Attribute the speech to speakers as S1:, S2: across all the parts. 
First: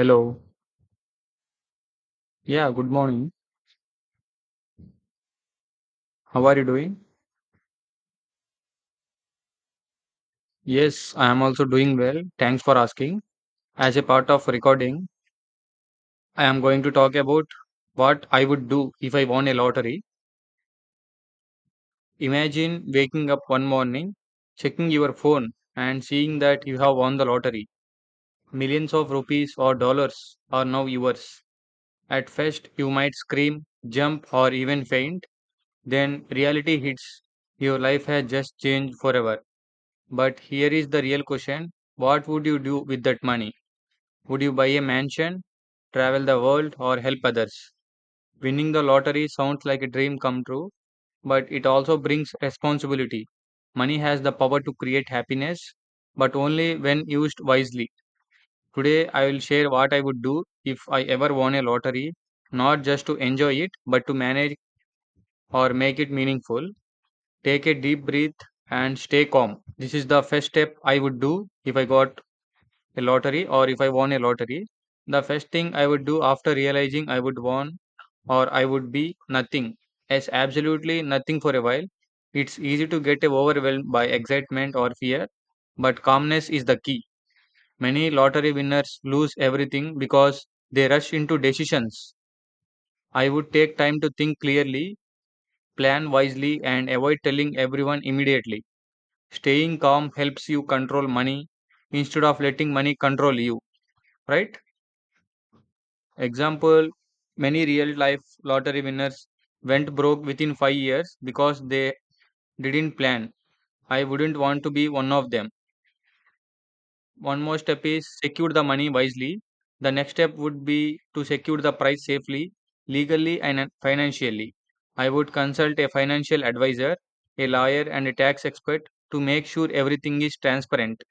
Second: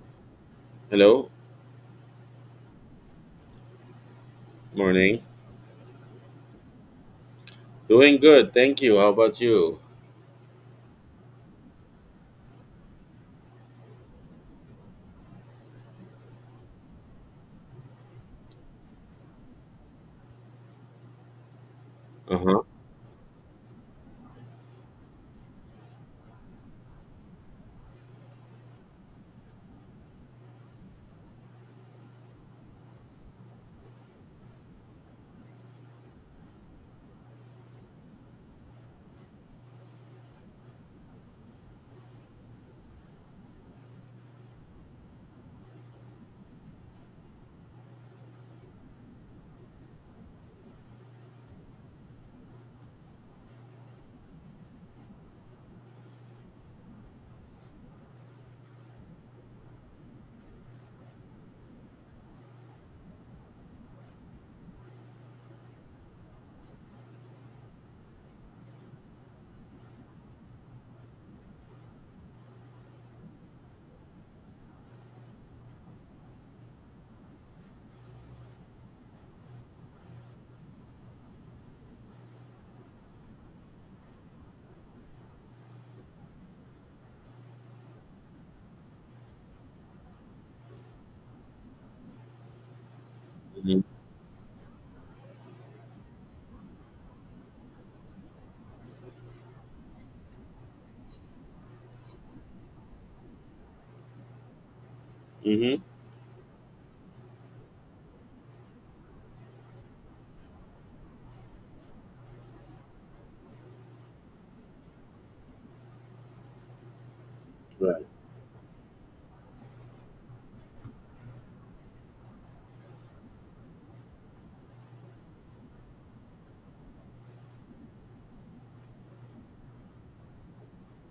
S1: Hello.
S2: Hello,
S1: Yeah, good morning.
S2: morning.
S1: How are you doing?
S2: Doing good, thank you. How about you?
S1: Yes, I am also doing well. Thanks for asking. As a part of recording, I am going to talk about what I would do if I won a lottery.
S2: Uh huh.
S1: Imagine waking up one morning, checking your phone, and seeing that you have won the lottery. Millions of rupees or dollars are now yours. At first, you might scream, jump, or even faint. Then reality hits. Your life has just changed forever. But here is the real question. What would you do with that money? Would you buy a mansion, travel the world, or help others? Winning the lottery sounds like a dream come true, but it also brings responsibility. Money has the power to create happiness, but only when used wisely. Today, I will share what I would do if I ever won a lottery, not just to enjoy it, but to manage or make it meaningful. Take a deep breath and stay calm. This is the first step I would do if I got a lottery or if I won a lottery. The first thing I would do after realizing I would won or I would be nothing, as absolutely nothing for a while. It's easy to get overwhelmed by excitement or fear, but calmness is the key. Many lottery winners lose everything because they rush into decisions. I would take
S2: Mm-hmm.
S1: time to think clearly, plan wisely, and avoid telling everyone immediately. Staying calm helps you control money instead of letting money control you, right?
S2: Hmm.
S1: Example, many real life lottery winners went broke within 5 years because they didn't plan. I wouldn't want to be one of them. One more step is
S2: Right.
S1: secure the money wisely. The next step would be to secure the price safely, legally, and financially. I would consult a financial advisor, a lawyer, and a tax expert to make sure everything is transparent.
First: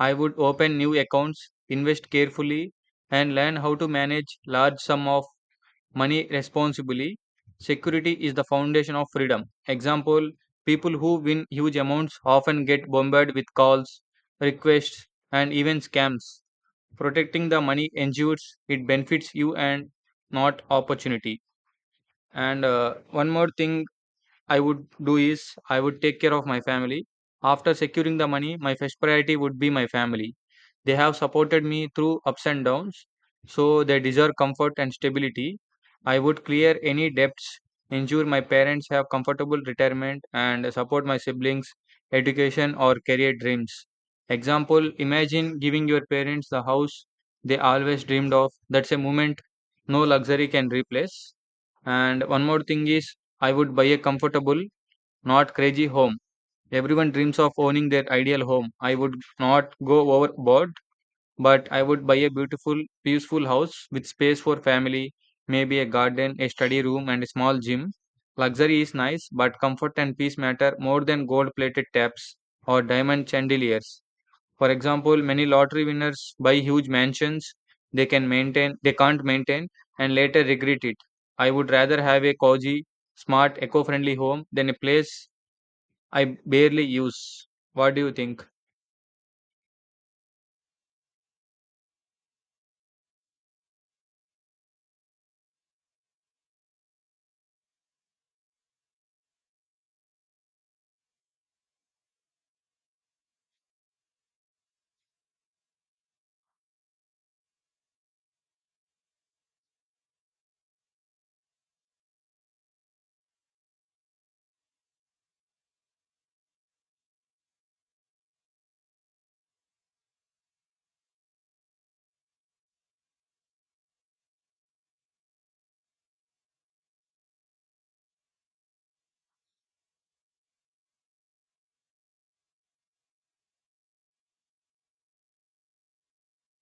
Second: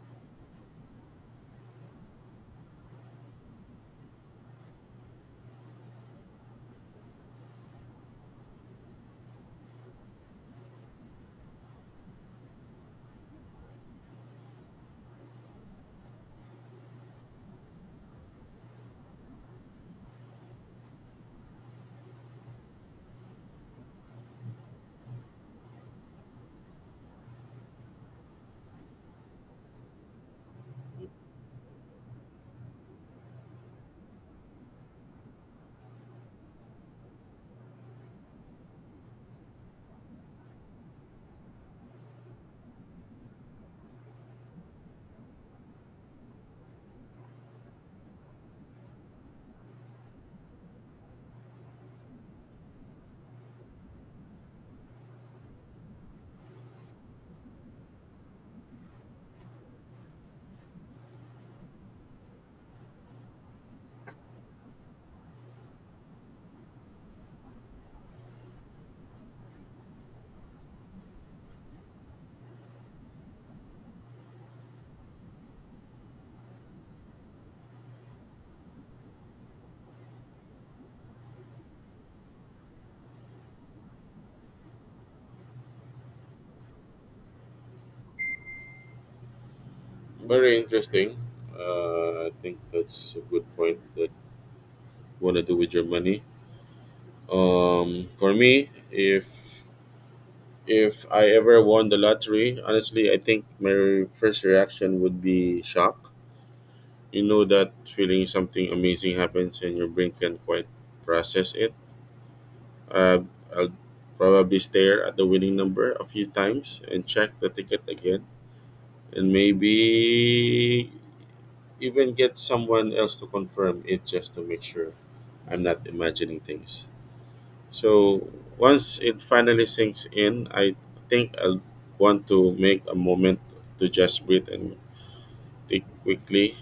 S1: I would open new accounts, invest carefully, and learn how to manage large sum of money responsibly. Security is the foundation of freedom. Example, people who win huge amounts often get bombarded with calls, requests, and even scams. Protecting the money ensures it benefits you and not opportunity. And one more thing I would do is I would take care of my family. After securing the money, my first priority would be my family. They have supported me through ups and downs, so they deserve comfort and stability. I would clear any debts, ensure my parents have comfortable retirement, and support my siblings' education or career dreams. Example, imagine giving your parents the house they always dreamed of. That's a moment no luxury can replace. And one more thing is, I would buy a comfortable, not crazy home. Everyone dreams of owning their ideal home. I would not go overboard, but I would buy a beautiful, peaceful house with space for family, maybe a garden, a study room, and a small gym. Luxury is nice, but comfort and peace matter more than gold plated taps or diamond chandeliers. For example, many lottery winners buy huge mansions they can't maintain and later regret it. I would rather have a cozy, smart, eco-friendly home than a place I barely use. What do you think?
S2: Very interesting. I think that's a good point that you want to do with your money. For me, if I ever won the lottery, honestly, I think my first reaction would be shock. You know that feeling something amazing happens and your brain can't quite process it. I'll probably stare at the winning number a few times and check the ticket again and maybe even get someone else to confirm it just to make sure I'm not imagining things. So once it finally sinks in, I think I'll want to make a moment to just breathe and think quickly,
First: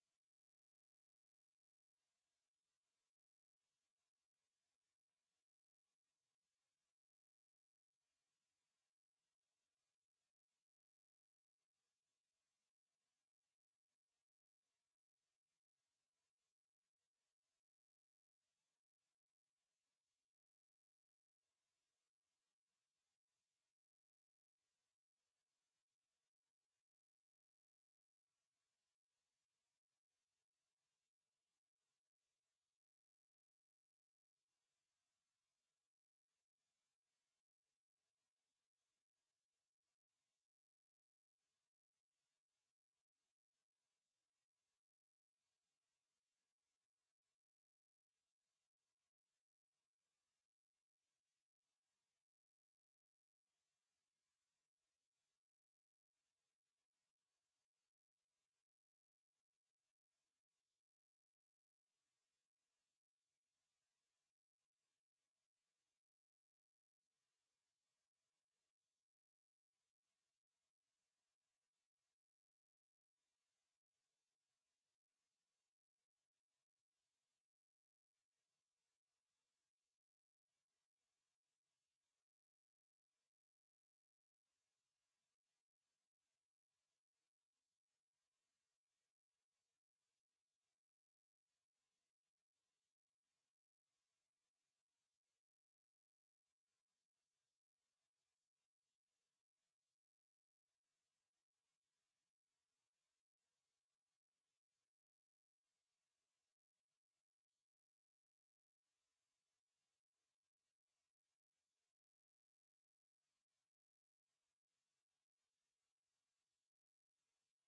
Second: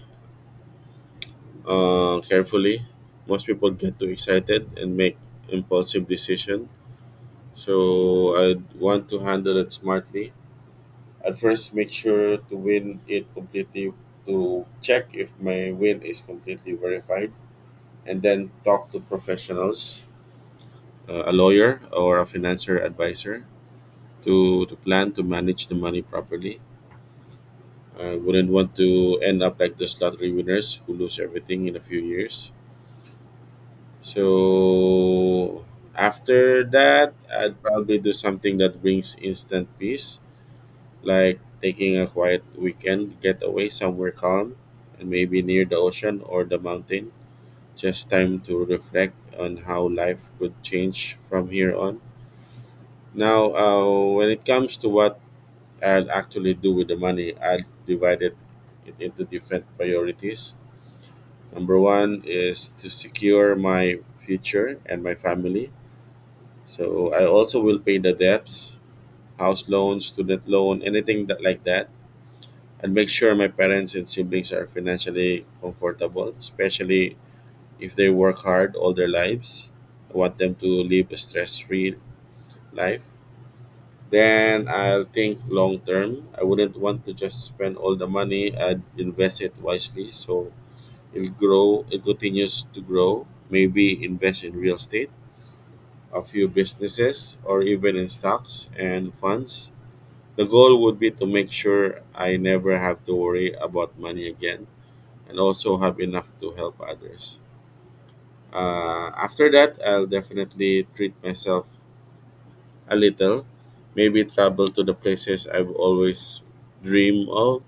S2: carefully. Most people get too excited and make impulsive decision. So I want to handle it smartly. At first make sure to win it completely, to check if my win is completely verified, and then talk to professionals, a lawyer or a financier advisor to plan to manage the money properly. I wouldn't want to end up like those lottery winners who lose everything in a few years. So after that, I'd probably do something that brings instant peace like taking a quiet weekend getaway somewhere calm and maybe near the ocean or the mountain. Just time to reflect on how life could change from here on. Now, when it comes to what I'll actually do with the money, I'll divide it into different priorities. Number one is to secure my future and my family. So I also will pay the debts, house loans, student loan, anything that like that. I'd make sure my parents and siblings are financially comfortable, especially if they work hard all their lives. I want them to live a stress free life. Then I'll think long term. I wouldn't want to just spend all the money, I'd invest it wisely so it'll grow, it continues to grow. Maybe invest in real estate, a few businesses, or even in stocks and funds. The goal would be to make sure I never have to worry about money again and also have enough to help others. After that, I'll definitely treat myself a little. Maybe travel to the places I've always dreamed of.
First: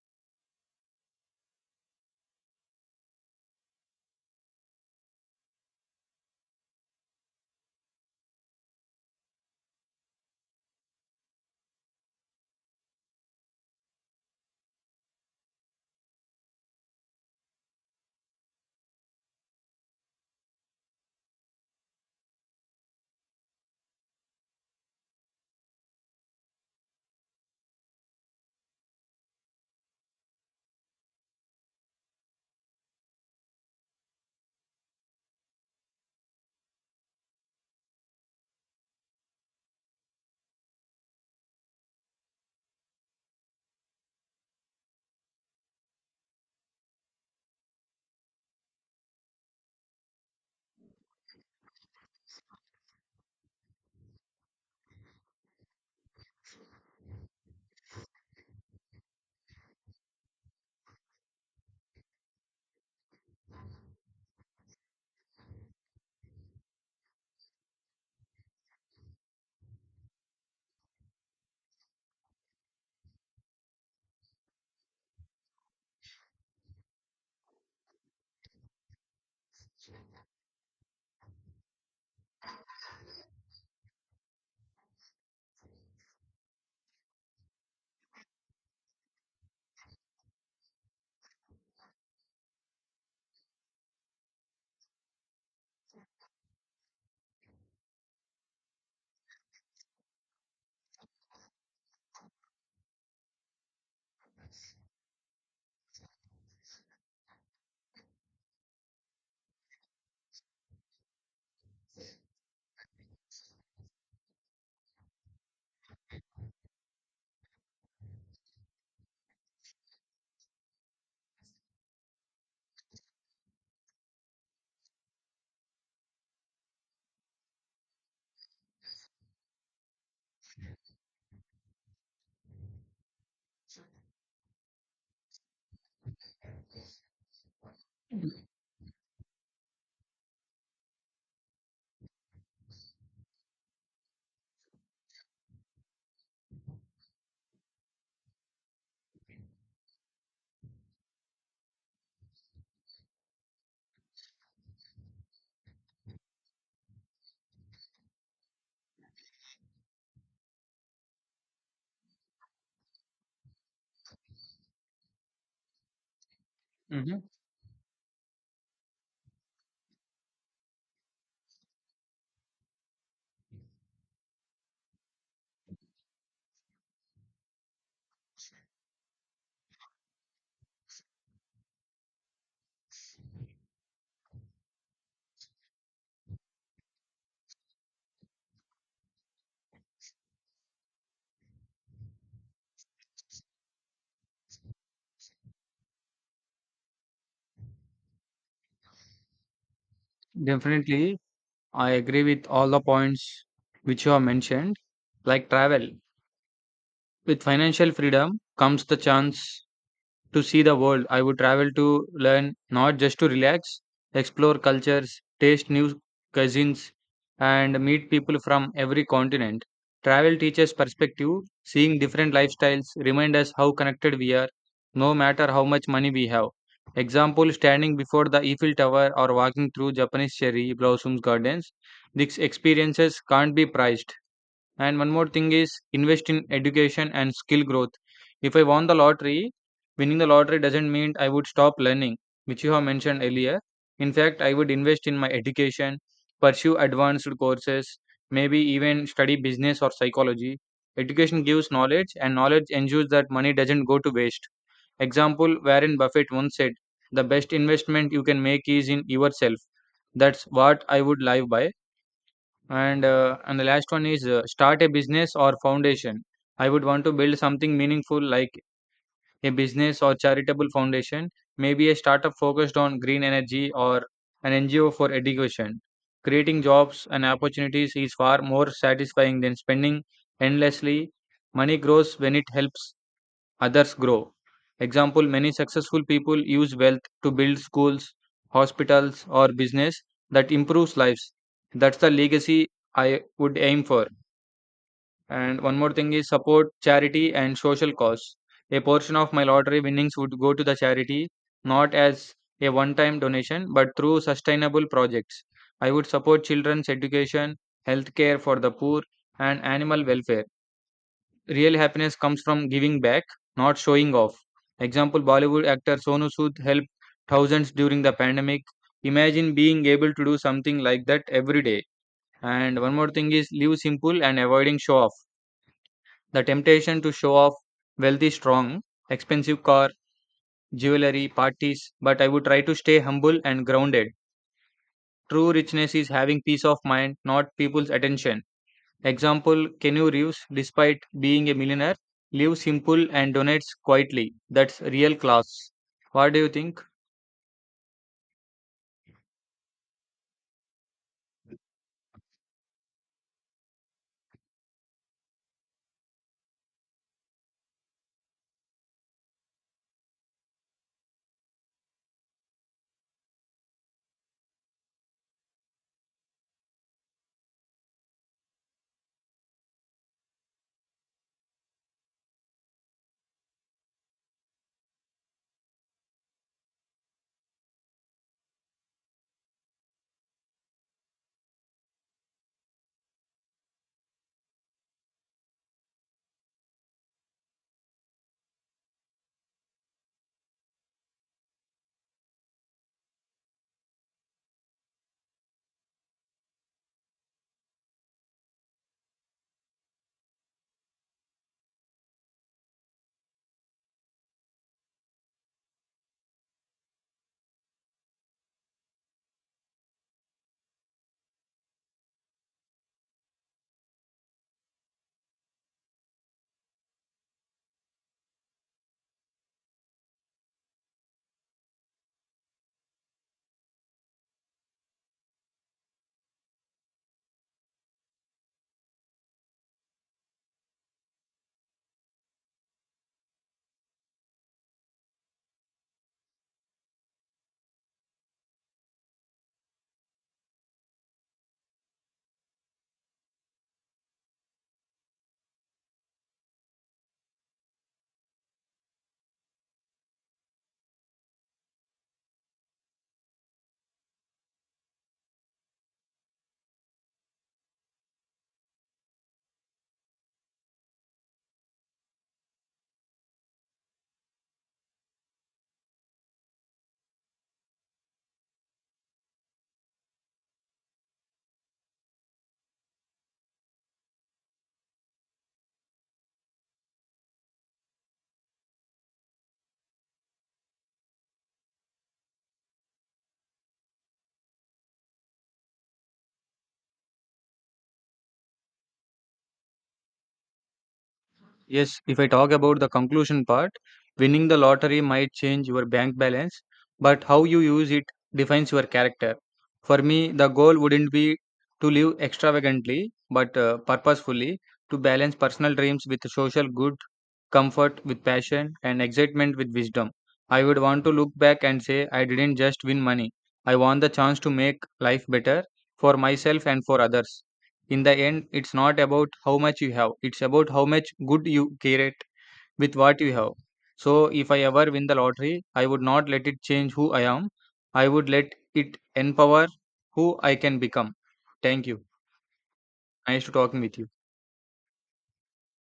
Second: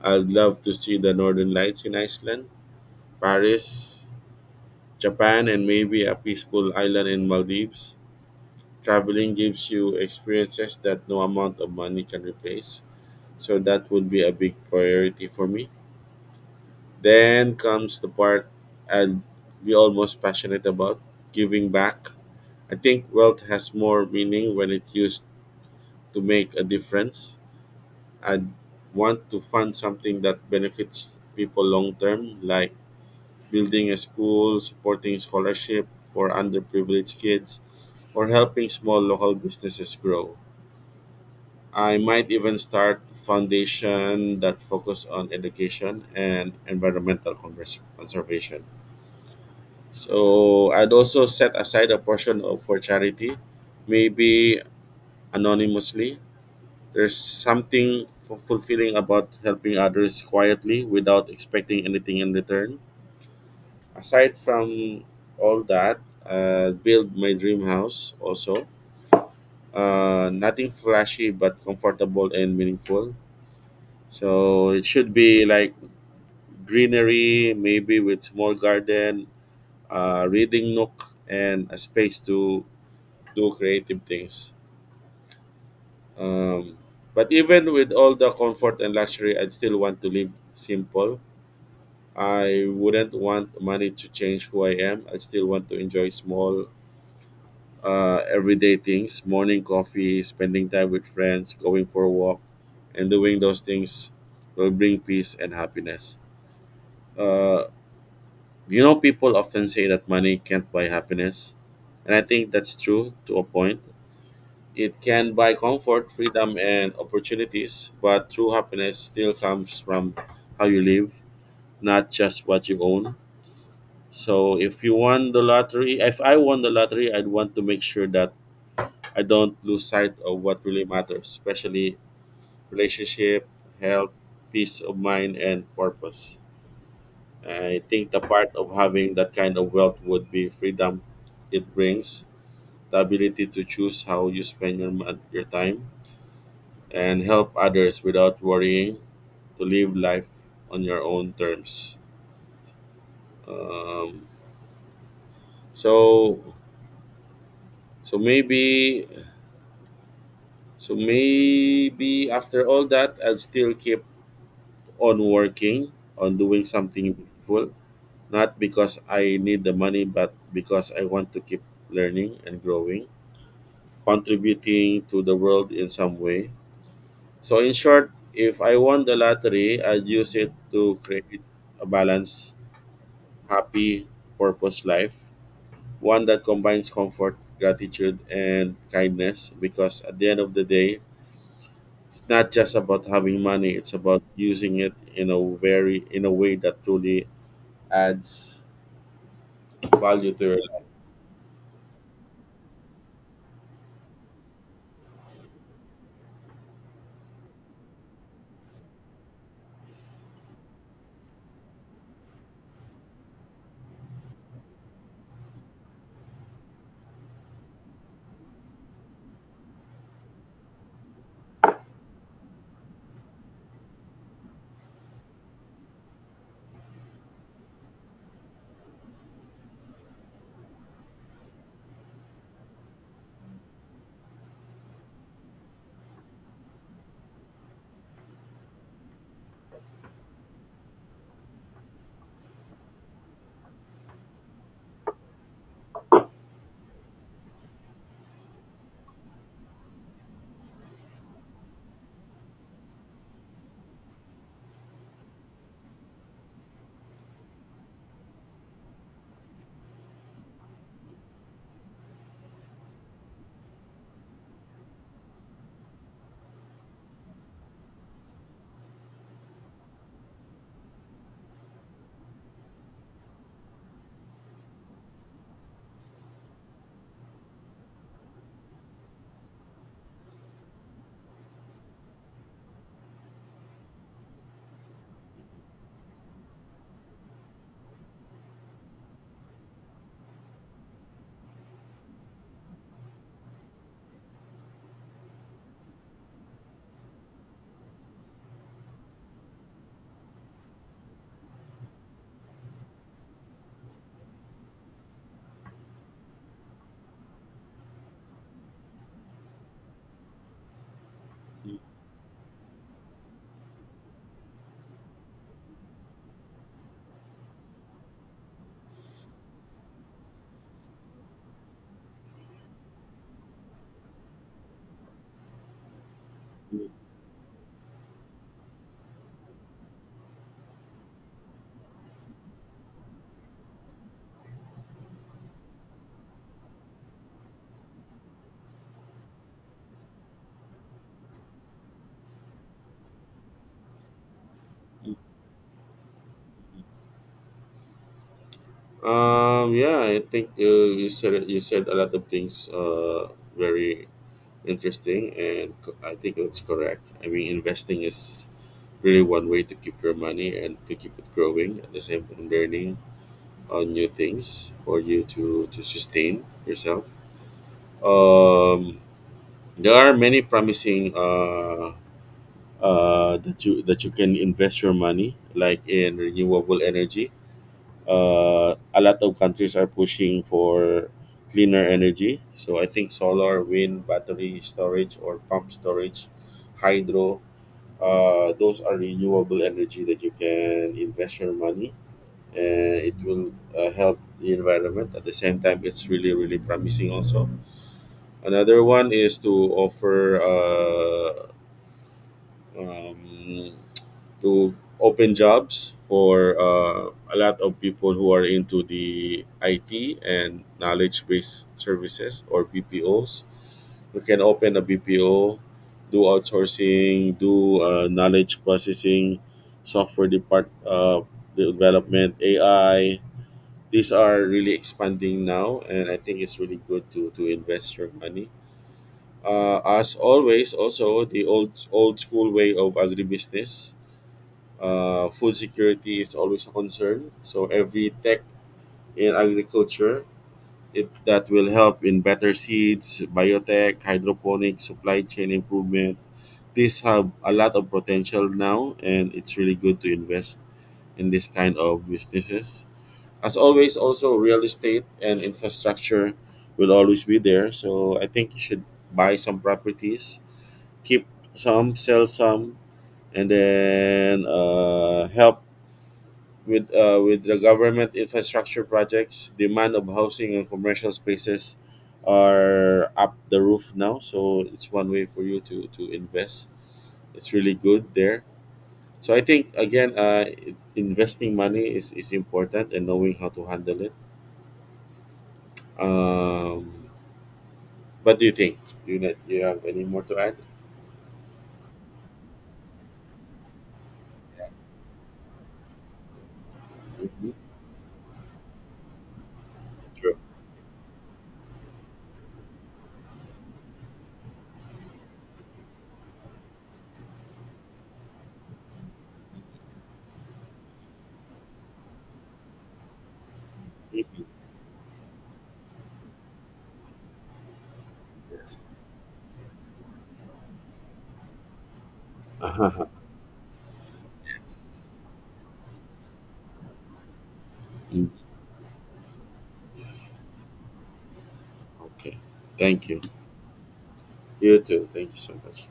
S2: I'd love to see the northern lights in Iceland, Paris, Japan, and maybe a peaceful island in Maldives. Traveling gives you experiences that no amount of money can replace. So that would be a big priority for me. Then comes the part I'd be almost passionate about giving back. I think wealth has more meaning when it's used to make a difference. I want to fund something that benefits people long term, like building a school, supporting scholarship for underprivileged kids, or helping small local businesses grow. I might even start a foundation that focus on education and conservation. So I'd also set aside a portion of, for charity, maybe anonymously. There's something fulfilling about helping others quietly without expecting anything in return. Aside from all that, build my dream house also. Nothing flashy but comfortable and meaningful. So it should be like greenery, maybe with small garden, reading nook, and a space to do creative things. Um, but even with all the comfort and luxury, I'd still want to live simple. I wouldn't want money to change who I am. I still want to enjoy small, everyday things: morning coffee, spending time with friends, going for a walk, and doing those things will bring peace and happiness. Uh, people often say that money can't buy happiness. And I think that's true to a point. It can buy comfort, freedom, and opportunities, but true happiness still comes from how you live, not just what you own. So if you won the lottery, if I won the lottery, I'd want to make sure that I don't lose sight of what really matters, especially relationship, health, peace of mind, and purpose. I think the part of having that kind of wealth would be freedom it brings, the ability to choose how you spend your, your time and help others without worrying, to live life on your own terms. Um, so so maybe so maybe after all that, I'll still keep on working on doing something
S1: Mhm.
S2: meaningful, not because I need the money but because I want to keep learning and growing, contributing to the world in some way. So in short, if I won the lottery, I'd use it to create a balance, happy, purpose life, one that combines comfort, gratitude, and kindness. Because at the end of the day, it's not just about having money; it's about using it in a way that truly adds value to your life.
S1: Definitely, I agree with all the points which you have mentioned. Like travel, with financial freedom comes the chance to see the world. I would travel to learn, not just to relax, explore cultures, taste new cuisines, and meet people from every continent. Travel teaches perspective, seeing different lifestyles, remind us how connected we are, no matter how much money we have. Example, standing before the Eiffel Tower or walking through Japanese cherry blossoms gardens. These experiences can't be priced, and one more thing is invest in education and skill growth. If I won the lottery, winning the lottery doesn't mean I would stop learning, which you have mentioned earlier. In fact, I would invest in my education, pursue advanced courses, maybe even study business or psychology. Education gives knowledge, and knowledge ensures that money doesn't go to waste. Example, Warren Buffett once said, the best investment you can make is in yourself. That's what I would live by, and the last one is start a business or foundation. I would want to build something meaningful like a business or charitable foundation, maybe a startup focused on green energy or an NGO for education. Creating jobs and opportunities is far more satisfying than spending endlessly. Money grows when it helps others grow. Example, many successful people use wealth to build schools, hospitals, or business that improves lives. That's the legacy I would aim for. And one more thing is support charity and social cause. A portion of my lottery winnings would go to the charity, not as a one time donation, but through sustainable projects. I would support children's education, healthcare for the poor, and animal welfare. Real happiness comes from giving back, not showing off. Example, Bollywood actor Sonu Sood helped thousands during the pandemic. Imagine being able to do something like that every day. And one more thing is live simple and avoiding show off. The temptation to show off wealth is strong, expensive car, jewelry, parties, but I would try to stay humble and grounded. True richness is having peace of mind, not people's attention. Example, Keanu Reeves, despite being a millionaire, lives simple and donates quietly. That's real class. What do you think?
S2: Yeah, I think you said a lot of things. Very interesting, and I think that's correct. I mean, investing is really one way to keep your money and to keep it growing at the same time learning on new things for you to sustain yourself. Um, there are many promising that you can invest your money like in renewable energy. A lot of countries are pushing for cleaner energy. So I think solar, wind, battery storage, or pump storage, hydro. Those are renewable energy that you can invest your money and it will help the environment at the same time. It's really really promising also. Another one is to offer um, to open jobs for a lot of people who are into the IT and knowledge based services or BPOs. We can open a BPO, do outsourcing, do knowledge processing, software depart development, AI. These are really expanding now and I think it's really good to invest your money. As always, also the old school way of agribusiness. Food security is always a concern, so every tech in agriculture, that will help in better seeds, biotech, hydroponic, supply chain improvement. These have a lot of potential now and it's really good to invest in this kind of businesses. As always, also real estate and infrastructure will always be there, so I think you should buy some properties, keep some, sell some, and then help with the government infrastructure projects. Demand of housing and commercial spaces are up the roof now, so it's one way for you to invest. It's really good there. So I think again, investing is important and knowing how to handle it. um, What do you think? Do you, not, Do you have any more to add?
S1: Yes, if I talk about the conclusion part, winning the lottery might change your bank balance, but how you
S2: Hmm.
S1: use it defines your character. For me,
S2: True.
S1: the goal wouldn't be to live extravagantly, but purposefully, to balance personal dreams with social good, comfort with passion, and excitement with wisdom. I would want to look back and say, I didn't just win money, I won the chance
S2: Mhm.
S1: to make life better for myself and for others. In the end, it's
S2: Yes.
S1: not about how much you have, it's about how much good you create with
S2: Uh-huh.
S1: what you have. So if I ever win
S2: Yes.
S1: the lottery, I would not let it change who I am. I would
S2: Mm.
S1: let it empower who I can become. Thank you.
S2: Okay. Thank you.
S1: Nice to talking with you.
S2: You too. Thank you so much.